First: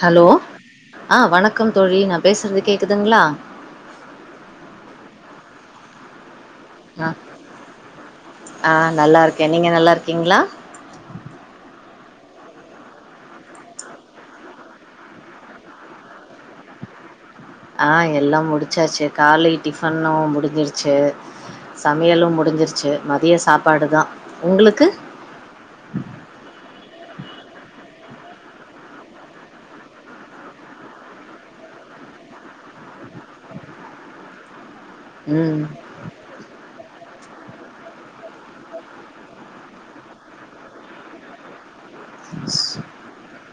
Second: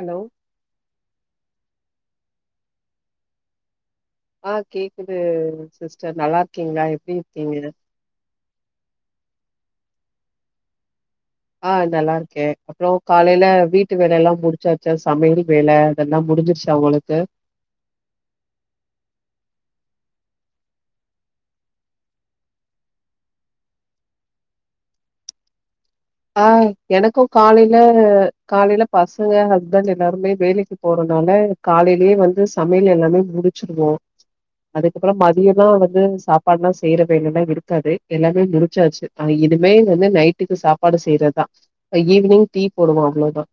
Hello ஆ வணக் க்கம் தோழி நா பேசுறது கேக்குதுங்களா ஆ கேக்குது சிஸ்டர் நல்லா இருக்கீங்களா ஆ எப்டி இருக்கீங்க ஆ நல்லா இருக்க நீங்க நல்லா இருக்கீங்களா ஆ நல்லா இருக்க அப்ற காலையில வீட்டு வேல எல்லா முடிச்சாச்சா சமையல் வேல அதெல்லா மு முடிஞ்சிருச்சா உங்களுக்கு ஆ எல்லா முடிச்சாச்சு காலை டிஃபன்னு முடிஞ்சிருச்சு சமையலு முடிஞ்சிருச்சு மதிய சாப்பாடுதா உங்களுக்கு ஆ எனக்கு காலைல காலைல பசங்க ஹஸ்பண்ட் எல்லாருமே வேலைக்கு போற அதனால காலையிலேயே வந்து சமையல் எல்லாமே முடிச்சிருவோ அதுக்கப்புற மதியமா ம் வந்து சாப்பாடுல்லா செஞ் செய்யற வேலலா எல்லா இருக்காது எல்லாமே முடிச்சாச்சு இனிமே வந்து நைட்டுக்கு சாப் சாப்பாடு செய்யறதா ஈவினிங் டீ போடுவோ அவ்ளோதா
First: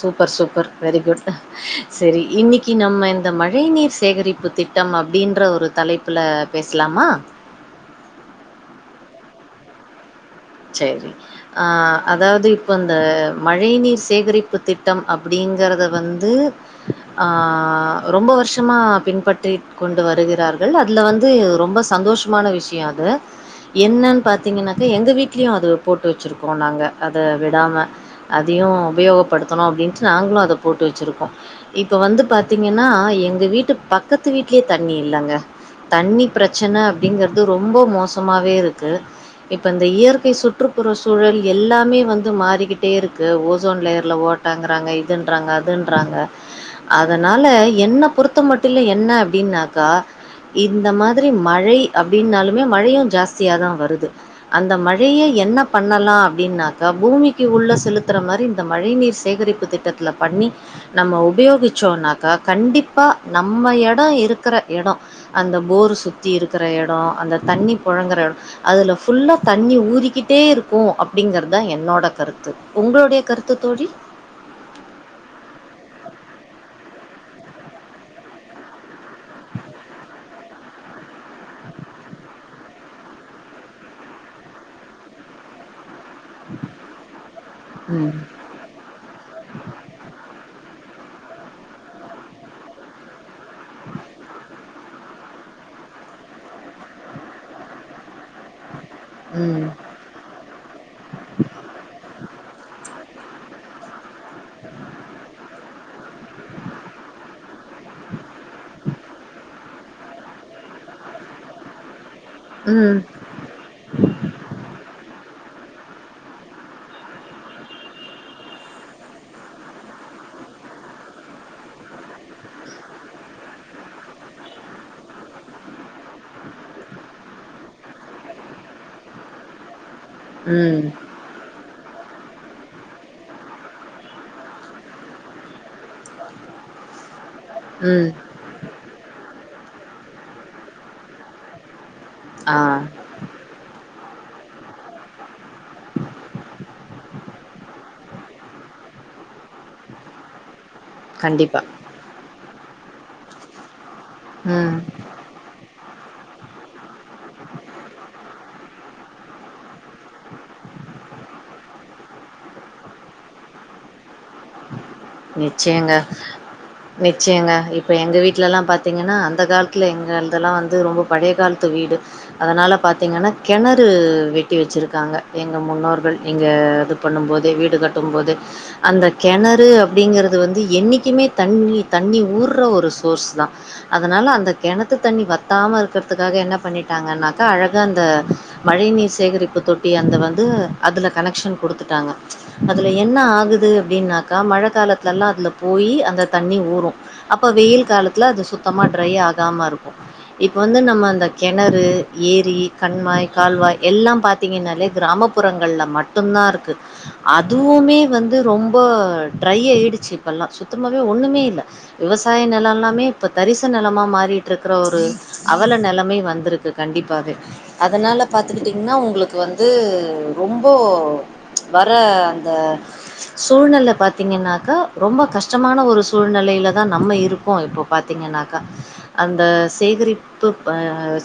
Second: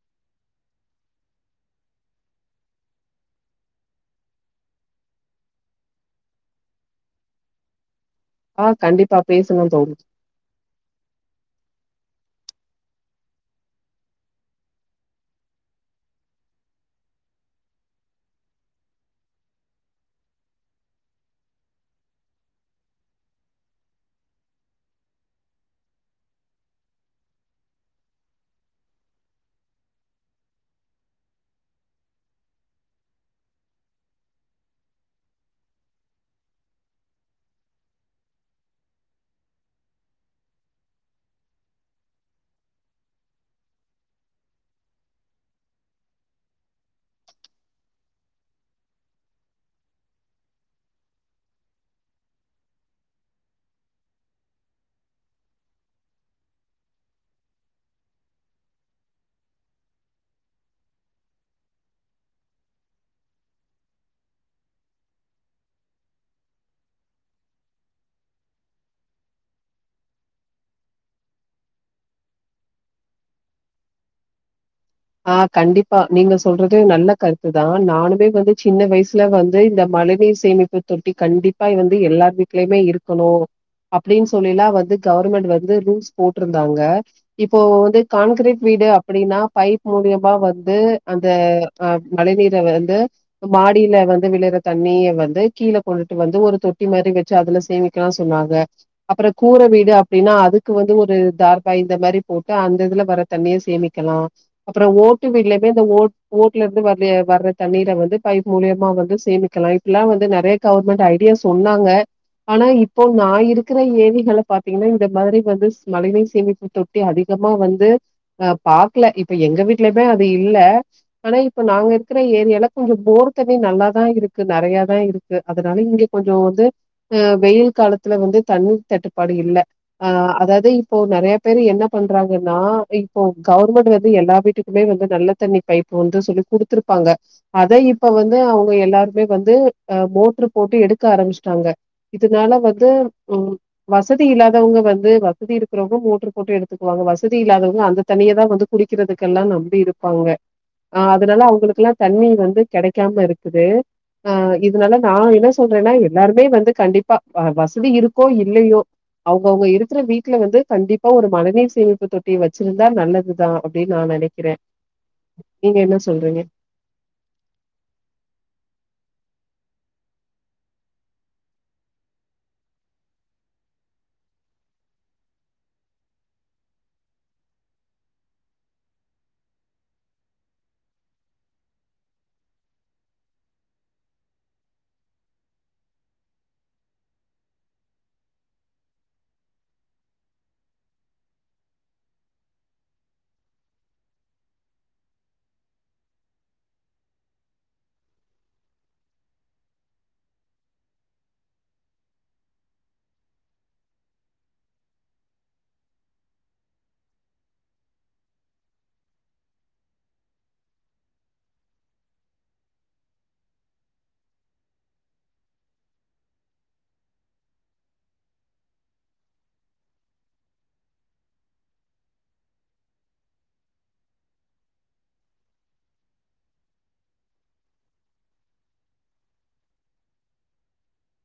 சூப்பர் சூப்பர் வெரி குட் சரி இன்னிக்கி நம்ம இந்த மழை நீர் சேகரிப்பு திட் நம்ம அப்டின்ற ஒரு தலைப்புல பேசலாமா ஆ கண்டிப்பா பேசுங்க தோழி சரி ஆ அதாவது இப்ப இந்த மழை நீர் சேகரிப்பு திட்டம் அப்டி ங்கறத வந்து ஆ ரொம்ப வருஷமா பின்பற்றி கொண்டு வருகிற றார்கள் அதுல வந்து ரொம்ப சந்தோஷமான விஷய அது என்னன்னு பாத்தீங்கன்னாக்கா எங்க வீட் லயு போட்டு வச்சிருக்கோ நாங்க அத விடாம அதையு உபயோகப்படுத்தணு அப்டின்டு நாங் களு அத போட்டு வச்சிருக்கோ இப்ப வந்து பாத்தீங்கன்னா எங்க வீட்டு பக்கத்து வீட்லயே தண்ணி இல்லங்க தண்ணி பிரச்சன அப்படிங்கிறது ரொம்ப மோசமாவே இருக்கு இப்ப இந்த இயற் கை சுற்றுப்புற சூழல் எல்லாமே வந்து மாறிக்கிட்டே இருக்கு ஓசோன் லேயர்ல ஓட்டங்கிறாங்க இது இதுங்றாங்க அதுன்றாங்க அதனால என்ன பொறுத்த மட்டிலு என்ன அப்படின்னாக்கா இந்த மாதிரி மழை அப்படின்னாலுமே மழையு ஜாஸ்தியாதா வருது அந்த மழை மழைய என்ன பண்ணலா அப்படின்னாக்க பூமிக்கு உள்ள செலுத்துற மாரி இந்த மழை நீர் சேகரிப்பு திட்டத் ல பண்ணி நம்ம உபயோகிச்சோனாக்கா கண்டிப்பா நம்ம எடோ இருக்கிற எடோ அந்த போர் சுத்தி இருக்கிற எடோ அந்த தண்ணி புழங்குற எடோ அதுல ஃபுல்லா தண்ணி தண்ணி ஊறிக்கிட்டே இருக்கு அப்படிங்கறதா என்னோட கருத்து உங்களுடைய கருத்து தோழி ஆ கண்டிப்பா நீங்க சொல்றது நல்ல கருத்துதா நானுமே வந்து சின்ன வயசு ல வந்து இந்த மழைநீர் சேமிப்பு தொட்டி கண்டிப்பா வந்து எல்லார் வீட்லையுமே இருக்கணு அப்படின் சொல்லிலா வந்து கவர்மெண்ட் வந்து ரூல்ஸ் போட்ருந்தாங்க இப்போ வந்து ம் கான்கிரீட் வீடு அப்டின்னா மூலியமா வந்து அந்த அ மழை நீர வந்து மாடியில வந்து விழுற தண்ணிய வந்து கீழே கொண்டுட்டு வந்து ஒரு தொட்டி மாதிரி வச்சு அதுல சேமிக்கலா சொல்வாங்க அப்புறோ கூரை ம் வீடு அப்டின்னா அதுக்கு வந்து ஒரு தார்பாய் இந்த மாதிரி போட்டு அந்த இதுல வர தண்ணியே சேமிக்கலா அப்புற ஓட்டு விடுலையுமே இந்த ஓ ஓட்டுல இருந்து வர்ற தண்ணீரை வந்து பைப் மூலியமா வந்து சேமி கி லைஃப் லாங் வந்து நெறைய கவர்மெண்ட் ஐடியா சொன்னாங்க ஆனா ம் இப்போ நா இருக்கிற ஏணிகள பாத்தீங்கனா இந்த மாதிரி வந்து ஸ் மழைநீர் சேமிப்பு தொட்டி அதிகமா வந்து அ பாக்கல இப் ப எங்க வீட்லயுமே அது இல்ல ஆனா இப்ப நாங்க இருக்கிற ஏரியால கொஞ்சோ போர் தண்ணி நல்லா தான் இருக் கு நெறைய தா இருக்கு அதுனால இங்க கொஞ்சோ வந்து அ வெயில் காலத்துல வந்து தண்ணீர் தட்டுப்பா டு இல்ல அ அதாவ்து ம் இப்போ நெறைய பேரு என்ன பண்றாங்கனா இப்போ கவுர்மெண்ட் வந் து எல்லா வீட்டுக்குமே வந்து நல்ல தண்ணி பைப்பு வந்து சொல்லி குடுத்துருப்பாங்க அத ம் இப்ப வந்து அவுங்க எல்லாருக்குமே வந்து அஹ் மோட்ரு போட்டு எடுக்க ஆரம்பிச்சிட்டாங்க இதுனால ஆ வந்து உம் வசதி இல்லாதவுங்க வந்து வசதி இருக்கிறவுங்க மோட்டரு போட்டு எடுத்துக்குவாங்க வசதி இல்லாதவங்க அந்த தண்ணிய தா வந்து குடிக்கிறதுக்கெல்லா நம்பி இருப்பாங்க ஆஹ் அதுனால கண்டிப்பா அவுங்களுக்குல்லா தண்ணி வந்து கெடைக்காம இருக்குது ஆஹ் ம் இதுனால நா என்ன சொல்றேனா எப் எல்லாருமே வந்து கண்டிப்பா அ வசதி இருக்கோ இல்லையோ அவுங்க அவுங்க இருக்கிற வீட்ல வந்து கண்டிப்பா ஒரு மழநீர் சேமிப்பு தொட்டிய வச்சிருந்தா நல்லதுதா அப்டினு நா நெனக்கிறே நீங்க என்ன நிச்சயங்க சொல்றீங்க நிச்சயங்க இப்ப எங்க வீட்லல்லா பாத்தீங்கனா அந்த கால் த்தில எங்க இதெல்லா வந்து ரொம்ப பழய காலத்து வீடு அதனால பாத்தீங்கனா கெணறு வெட்டி வச் சுருக்காங்க எங்க முன்னோர்கள் இங்க இது பண்ணுபோது வீடு கட்டு போது அந்த கெணறு அப்டிங்கறது வந்து என்னைக்குமே தண்ணி தண்ணி ஊர்ற ஒரு சோர்ஸ் தா அதனா ல அந்த கெணத்து தண்ணி வத்தாம இருக்குறதுக்காக என்ன பண்ணிட்டாங்கனாக்க அழகா அந்த மழை நீர்ஸ் சேகரிப்பு தொட்டி அந்த வந்து அதுல கனெக்ஷன் குடுத்துட்டாங்க அதுல என்ன ஆகுது அப்டினாக்கா மழ காலத்துலல்லா அதுல போய் அந்த தண்ணி ஊரு அப்ப வெயில் காலத்தில அது சுத்தமா டெரை ஆகாம இருக்கும் இப்ப வந்து நம்ம அந்த கெணறு ஏரி கண்மாய் கால்வாய் எ எல்லா பாத்தீங்கனாலே கிராமப்புறங்கள்ல மட்டுதா இருக்கு அதுவுமே வந்து ரொம் போ ட்ரைய ஆடுச்சு இப்பல்லா சுத்தமாவே ஒண்ணுமே இல்ல விவசாய நெலோ எல்லாமே இப்ப தரிசுன் நெலமா மாறிட்டுருக்கற ஒரு அவல நெலைமை வந்திருக்கு கண்டிப்பாவே அதுனால பாத்துகிட்டீங் னா உங்களுக்கு வந்து ரொம்ப வர அந்த சூழ்நெல பாத்தீங்கனாகா ரொம்ப கஷ்டமான ஒரு சூழ்நெலைல தா நம்ம இருக்கோ இப்போ பாத்தீங்கன் னாக்கா அந்த சேகரிப்பு ப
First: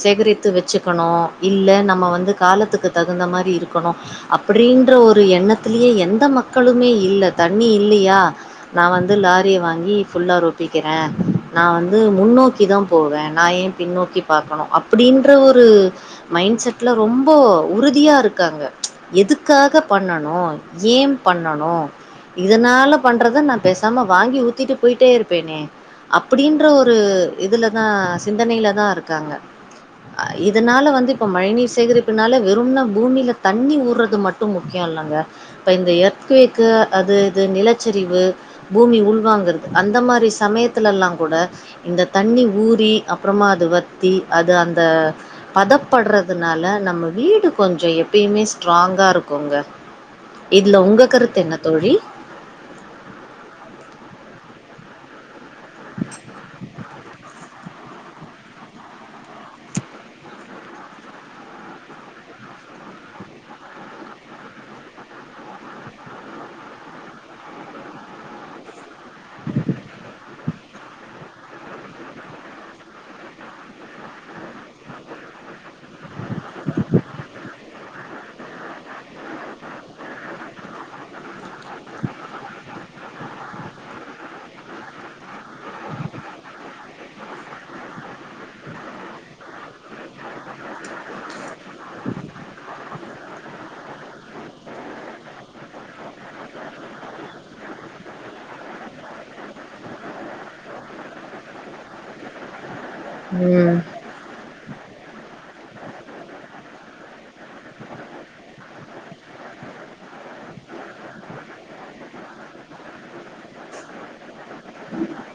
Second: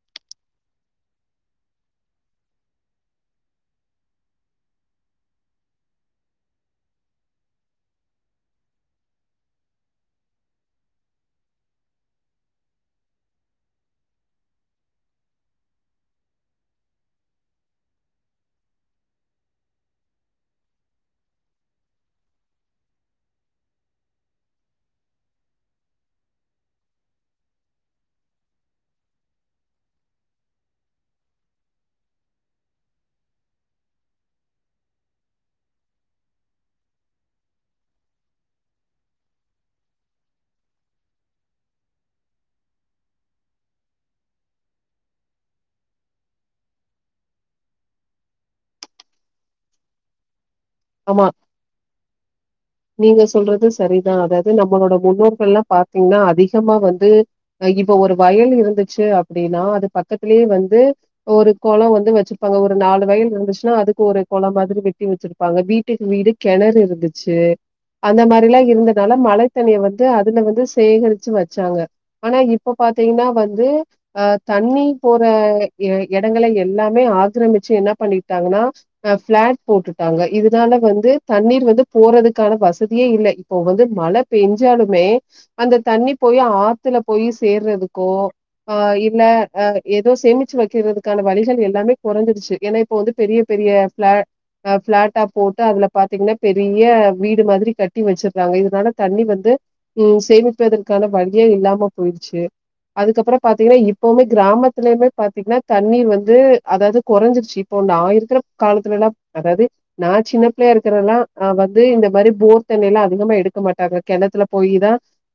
சேகரித்து வச்சுக்கணு இல்ல நம்ம வந்து காலத்துக்கு தகுந்த மாரி இருக்கணு அப்டின்ற ஒரு எண்ணத்திலேயே எந்த மக்களுமே இல்ல தண்ணி இல்லீயா நா வந்து லாரிய வாங்கி ஃபுல்லா ரொப்பிக்கிறே நா வந்து முன்னோக்கி தா போவே நா ஏ பின்னோக்கி பாக்கணு அப்டின்ற ஒரு மைண்ட் செட்ல ரோ ரொம்போ உறுதியா இருக்காங்க எதுக்காக பண்ணணு ஏ பண்ணணு இதுனால பண்றத நா பேசாம வாங்கி ஊத்திட்டு போயிட்டே இருப்பேனே அப்டின்ற ஒரு இதுலதா சிந்தனைல தா இருக்காங்க அ இதுனால வந்து இப்ப மழைநீர் சேகரிப்புனாலே வெறும்ன பூமில தண்ணி ஊர்றது மட்டு முக்கியோ இல்லங்க இப்ப இந்த எர்த் குவிக்கு அது இது நிலச்சரிவு பூமி உள்வாங்கிறது அந்த மாரி சமயத்தலல்லா கூட இந்த தண்ணி ஊறி அப்பறமா அது வத்தி அது அந்த பதப்படுறதுனால நா நம்ம வீடு கொஞ்சோ எப்பயுமே ஸ்ட்ராங்கா இருக்குங்க இதுல உங்க ஆமா கருத்து என்ன தோழி நீங்க சொல்றது சரிதா அதாவது நம்மளோட முன்னோர்கள்லா பாத்தீங்கனா அதிகமா வந்து இப் ப ஒரு வயல் இருந்துச்சு அப்டினா அது பக்கத்திலேயே வந்து ஒரு கொளோ வந்து வச்சிருப்பாங்க ஒரு நா நாலு வயல் இருந்துச்சுனா அதுக்கு ஒரு கொளோ மாதிரி வெட்டி வச்சிருப்பாங்க வீட்டிற்கு வீடு கெணறு இருந்துச்சு அந்த மாதிரலா இருந்தனால மழைத்தண்ணிர் வந்து அதுல வந்து சேகரிச்சு வச்சாங்க ஆனா இப் போ பாத்தீங்கனா வந்து அ தண்ணி போற எ எடங்கள எல்லாமே ஆக்கிரமிச் சு என்ன பண்ணிட்டாங்கனா அ ஃபிளாட் போட்டுட்டாங்க இதுனால வந்து தண்ணீர் வந்து போறதுக் கான வசதியே இல்ல இப்போ வந்து மழ பெஞ்சாலுமே அந்த தண்ணி போய் ஆத்துல போயி சேர்றதுக்கோ ஆ இல்ல அ எதோ சேமிச்சு வைக்கறதுக்கான வழிகள் எல்லாமே கொறைஞ்சிருச்சு ஏனா இப்ப வந்து பெரிய பே பெரிய ஃபிளாட் ஃபிளாட்டா போட்டு அதுல பாத்தீங்கன்னா பெரிய வீடு மாதிரி கட்டி வெச்சிறாங்க இதுனால தண்ணி வந்து ம் சேமிப்பதற்கான வழியே இல்லாம போயி ச்சு அதுக்கப்ரோ பாத்தீங்னா ம். இப்பமே கிராமத்துலயுமே பாத்தீங்கன்னா தண்ணீர் வந்து அதாவது கொறைஞ்சிருச்சு இப்போ நா இருக்குற காலத்துலலா அதாவது நா சின்ன பிள்ளையா இருக்குறன்னா வ ந்து இந்த மாரி போர் தண்ணி எல்லா அதிகமா எடுக்க மாட்டாங்க கெணத்துல போயி தா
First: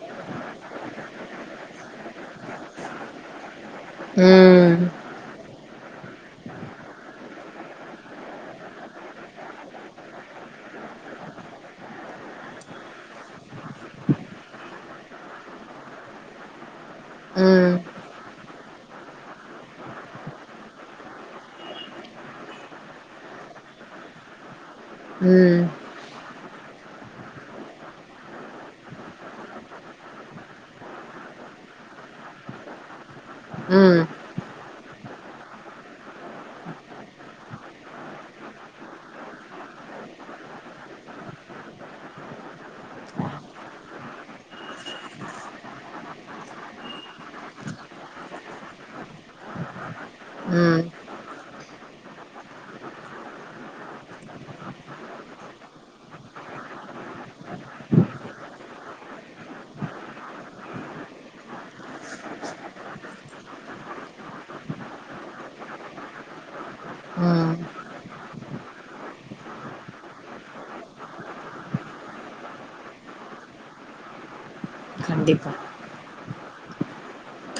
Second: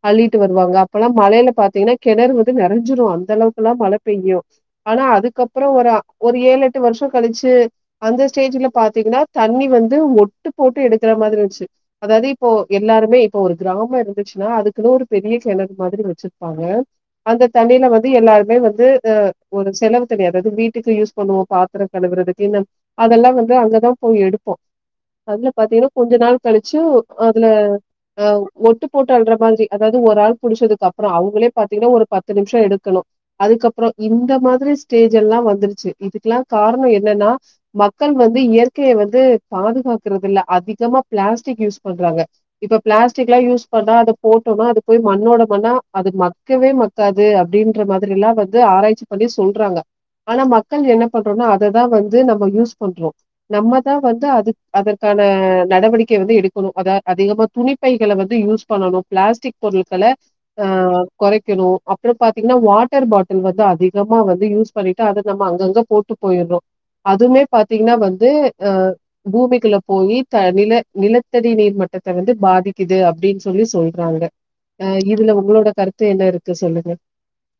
அள்ளிட்டு வருவாங்க அப்பெல்லா மழ ல பாத்தீங்கன்னா கெணறு வந்து நெரஞ்சிரு அந்தளவுக்குலா மழ பெய்யு ம். ஆனா அதுக்கப்றம் ஒர ஒரு ஏழு எட்டு வருஷோ கழிச்சு அந்த ஸ்டேஜ்ல பாத்தீங்னா தண்ணி வ வந்து ஒட்டு போட்டு எடுக்க க்குற மாதிரி ந்துச்சு அதாது இப்போ எல்லாருமே இப்ப ஒரு கிராம இருந்துச்சுன்னா அதுக்குன்னு ஒரு பெரிய கெணறு மாதிரி வெச்சிருப்பாங்க அந்த ம். தண்ணில வந்து எல்லாருமே வந்து ஆ ஒரு செலவு தண்ணி அதாது வீட்டுக்கு யூஸ் பண்ணுவோ பாத்திரொ கழுவுறதுக்கு [unintelligible] அதெல்லா வந்து அங்கதா போய் எடுப்போ அதுல ம். பாத்தீனா [unintelligible] நாள் கழிச்சு அதுல அ ஒட்டு போட்டு அல்ற மாதிரி அதாவது ஒரு ஆள் புடிச்சதுக்கு அப்றோ அவங்ளே பாத்தீங்னா ஒரு பத்து நிம்ஷம் எடுக்கணு அதுக்கப்றோ ம். இந்த மாதிரி ஸ்டேஜ் எல்லா வந்துருச்சு இதுக்குல்லா காரணோ என்னன்னா மக்கள் வந்து இயற்கையை வந்து பாது காக்குறது இல்ல அதி கமா பிளாஸ்டிக் யூஸ் பண்றாங்க இப்ப பிளாஸ்டிக்லா யூஸ் பண்ணா அத போட்டோனா அது போய் மண்ணோட மண்ணா அது மக்கவே மக்காது அப்டின்ற மாதிரி எல்லா வந்து ஆராய்ச்சி பண்ணி சொல்றாங்க ஆனா ம். மக்கள் என்ன பண்றோனா அததா வந்து நம்ம யூஸ் பண்றோ நம்மதா வந்து அது அதற் [unintelligible] கான நடவடிக்கை வந்து எடுக்கணு அத அதிகமா துணிப்பைகள வந்து யூஸ் பண்ணணு பிளாஸ்டிக் பொருள்கள அ அ கொறைக்கணு அப்றம் பாத்தீங்கன்னா வாட்டர் பாட்டல் வந்து அதிகமா வந்து யூஸ் பண்ணிட்டு அத நம்ம அங்க கங்க போட்டு போயிர்றோ அதுமே ம். பாத்தீங்னா வந்து அ பூமிக்குள்ள போயி த நில நிலத்தடி நீர் மட்டத்த வந்து பாதிக்குது அப்டின் சொல்லி சொல்றாங்க அ இதுல கண்டிப்பா. உங்ளோட கருத்து என்ன இருக்கு சொல்லுங்க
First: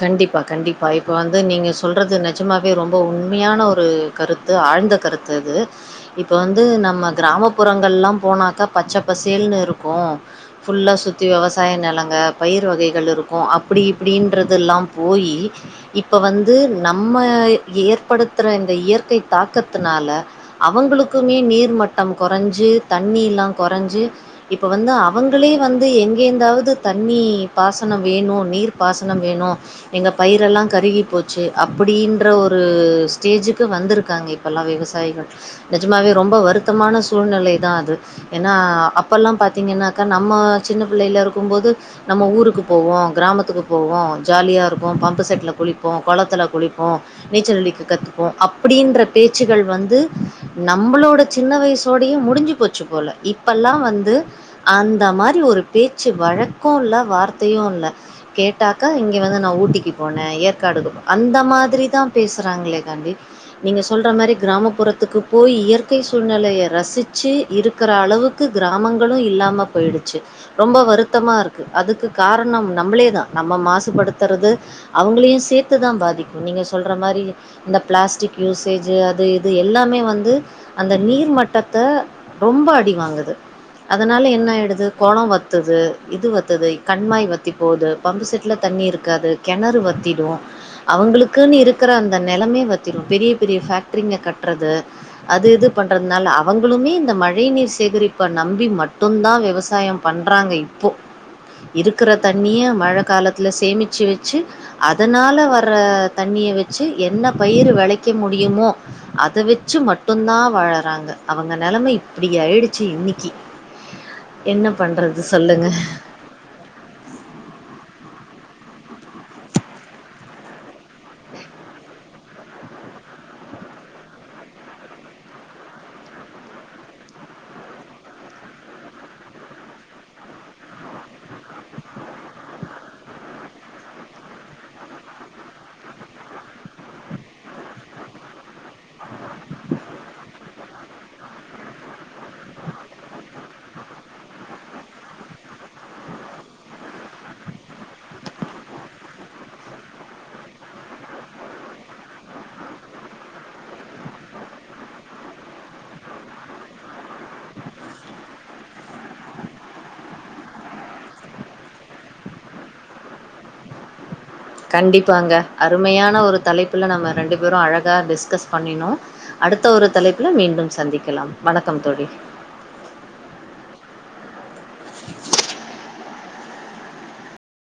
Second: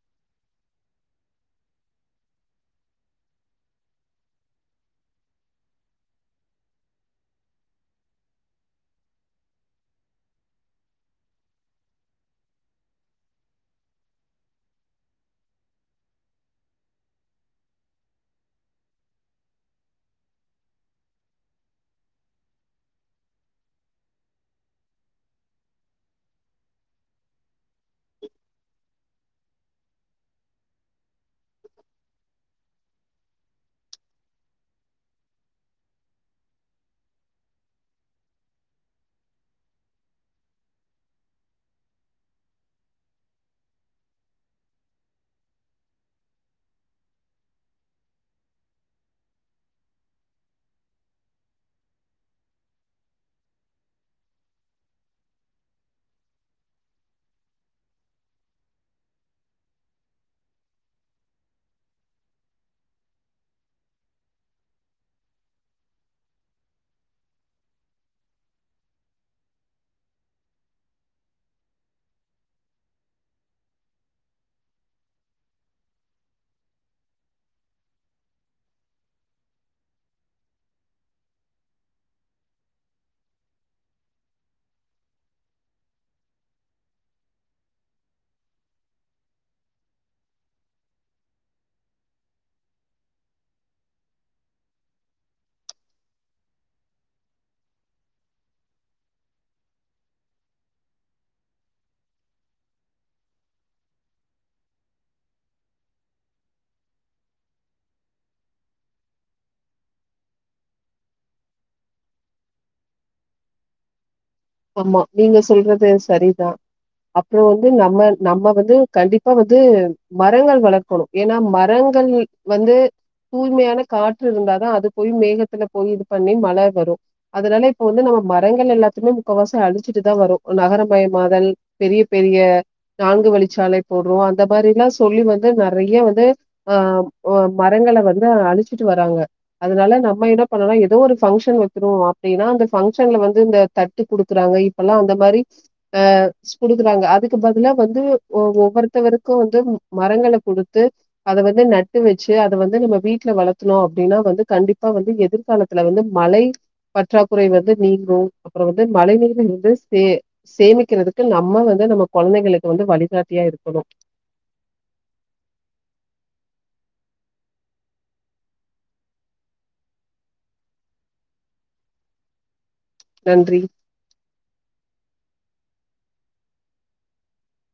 கண்டிப்பா கண்டிப்பா இப்ப வந்து நீங்க சொல்றது நெஜமாவே ரொம்ப உண்மையான ஒரு கருத்து ஆழ்ந்த கருத்து அது இப்ப வந்து நம்ம கிராமப்புறங்கள்லா போனாக்கா பச்ச பசேல்னு இரு க்கு ஃபுல்லா சுத்தி விவசாய நெலங்க பயிர் வகைகள் இருக்கு அப்டி இப்டின்ற து எல்லா போயி இப்ப வந்து நம்ம ஏற்படுத்துற இந்த இயற்கை தாக் கத்துனால அவுங்களுக்குமே நீர்மட்டம் கொறைஞ்சு தண்ணி எல்லா கொறைஞ்சு இப்ப வந்து அவுங்களே வந்து எங்கேந்தாவது தண்ணி பாசன வேணு நீர் பாசனம் வேணு எங்க பயிரெல்லா கருகி போச்சு அப்டின்ற ஒரு ஸ்டேஜுக்கு வந்துருக்காங்க இப்பெல்லா விவசாயிகள் நிஜமாவே ரொம்ப வருத்தமான சூழ்நிலைதா அது ஏனா அப்பல் ல்லா பாத்தீங்கனாக்கா நம்ம சின்ன புள்ளைல ருக்கும்போது நம்ம ஊருக்கு போவோ கிராமத்துக்கு போவோ ஜாலியாருக்கு பம்பு செட்ல குளிப்போ கொளத்துல குளிப்போ நீச்சல் அடிக்க கத்துப்போ அப்டின்ற பே பேச்சுகள் வந்து நம்ளோட சின்ன வயசோடயே முடிஞ்சு போச்சு போல இப்பல்லா வந்து அந்த மாரி ஒரு பேச்சு வழக்கு இல்ல வார்த்தையு இல்ல கேட்டா க்க இங்க வந்து நா ஊட்டிக்கு போனே ஏற்காடுக் அந்த மாதிரிதா பேசுறாங்களே காண்டி நீங்க நீங்க சொல்ற மாரி கிராமப்புறத்துக்கு போய் இயற்கை சூழ்நெலைய ரசிச்சு இருக்குற அளவுக்கு கிராம ராமங்களு இல்லாம போயிடுச்சு ரொம்ப வருத்தமாருக்கு அதுக்கு காரணம் நம்ளே தா நம்ம மாசுபடுத்தறது அவங்களையு சேத்து தா பாதிக்கும் நீங்க சொல்ற மாரி இந்த பிளாஸ்டிக் யூசேஜு அது இது எல்லாமே வந்து அந்த நீர்மட்டத்த ரொம்ப அடிவாங்குது அதனால என்ன ஆயிடுது கொலம் வத்துது இது வத்துது கண்மாய் வத்தி போகது பம்பு செட்ல தண்ணி இருக்காது கெணறு வத்திடு அவங்களுக்குன்னு இருக்குற அந்த நெலமே வத்திரு பெரிய பெரிய ஃபேக்டரிங்க கட்டுறது அது இது பண்றதுனால அவங்களுமே இந்த மழை நீர் சேகரி ப்ப நம்பி மட்டுந்தா விவசாயம் பண்றாங்க இப்போ இருக்குற தண்ணிய மழை காலத்துல சேமிச்சு வச்சு அதனால வர தண்ணிய வச்சு என்ன பயிறு விளைக்க முடியுமோ அத வெச்சு மட்டுந்தா வாழறாங்க அவுங்க நிலைமை இப்டி ஆயிடுச்சு இன்னிக்கி என்ன ஆமா பண்றது நீங்க சொல்லுங்க சொல்றது சரிதா அப்றோ வந் து நம்ம நம்ம வந்து கண்டிப்பா வந்து மரங்கள் வளர்க்கணு ஏன்னா மரங்கள் வந் து தூய்மையான காற்று இருந்தாதா அது போய் மேகத்துல போய் இது பண்ணி மழ வரு அதனால இப்ப வந்து நம்ம மரங்கள் எல்லாத்திலும் முக்காவாசி அழிச்சிட்டு தா வரோ நகரமயமாதல் பெரிய பெரிய நான்கு வழிச்சாலை போடுறோ அந்த மாரிலா சொல்லி வந்து நெறைய வந்து ஆ மரங்கள வந்து அழிச்சிட்டு வராங்க அதனால நம்ம என்ன பண்ணலா ஏதோ ஒரு பங்க்ஷன் வக்கிறோ அப்டின்னா அந்த பங்கஷன்ல வந்து இந்த தட் டு குடுக்குறாங்க இப்பெல்லா அந்த மாரி ஆ குடுக்குறாங்க அதுக்கு பதிலா வந்து ஒவ் ஒவ்வொருத்த தருக்கு வந்து மரங்கள குடுத்து அத வந்து நட்டு வச்சி அத வந்து நம்ம வீட்ல வளத்ணோ அப்டினா வந்து கண்டிப்பா வந்து எதிர்காலத்துல வந்து மழை பற்றாக்குறை வந்து நீங்கு அப்றோ வந்து மழை நீீர் இருந்து சே சேமிக்கிறதுக்கு நம்ம வந்து நம்ம கொழந்தைகளுக்கு வந்து வழிகாட்டியா இரு க்கணும் கண்டிப்பாங்க அருமையான ஒரு தலைப்புல நம்ம ரெண்டு பேரு அழகா டிஸ்கஸ் பண்ணினோ அ அடுத்த ஒரு தலைப்புல மீண்டும் சந்திக்கலாம் வணக்கம் தோழி நன்றி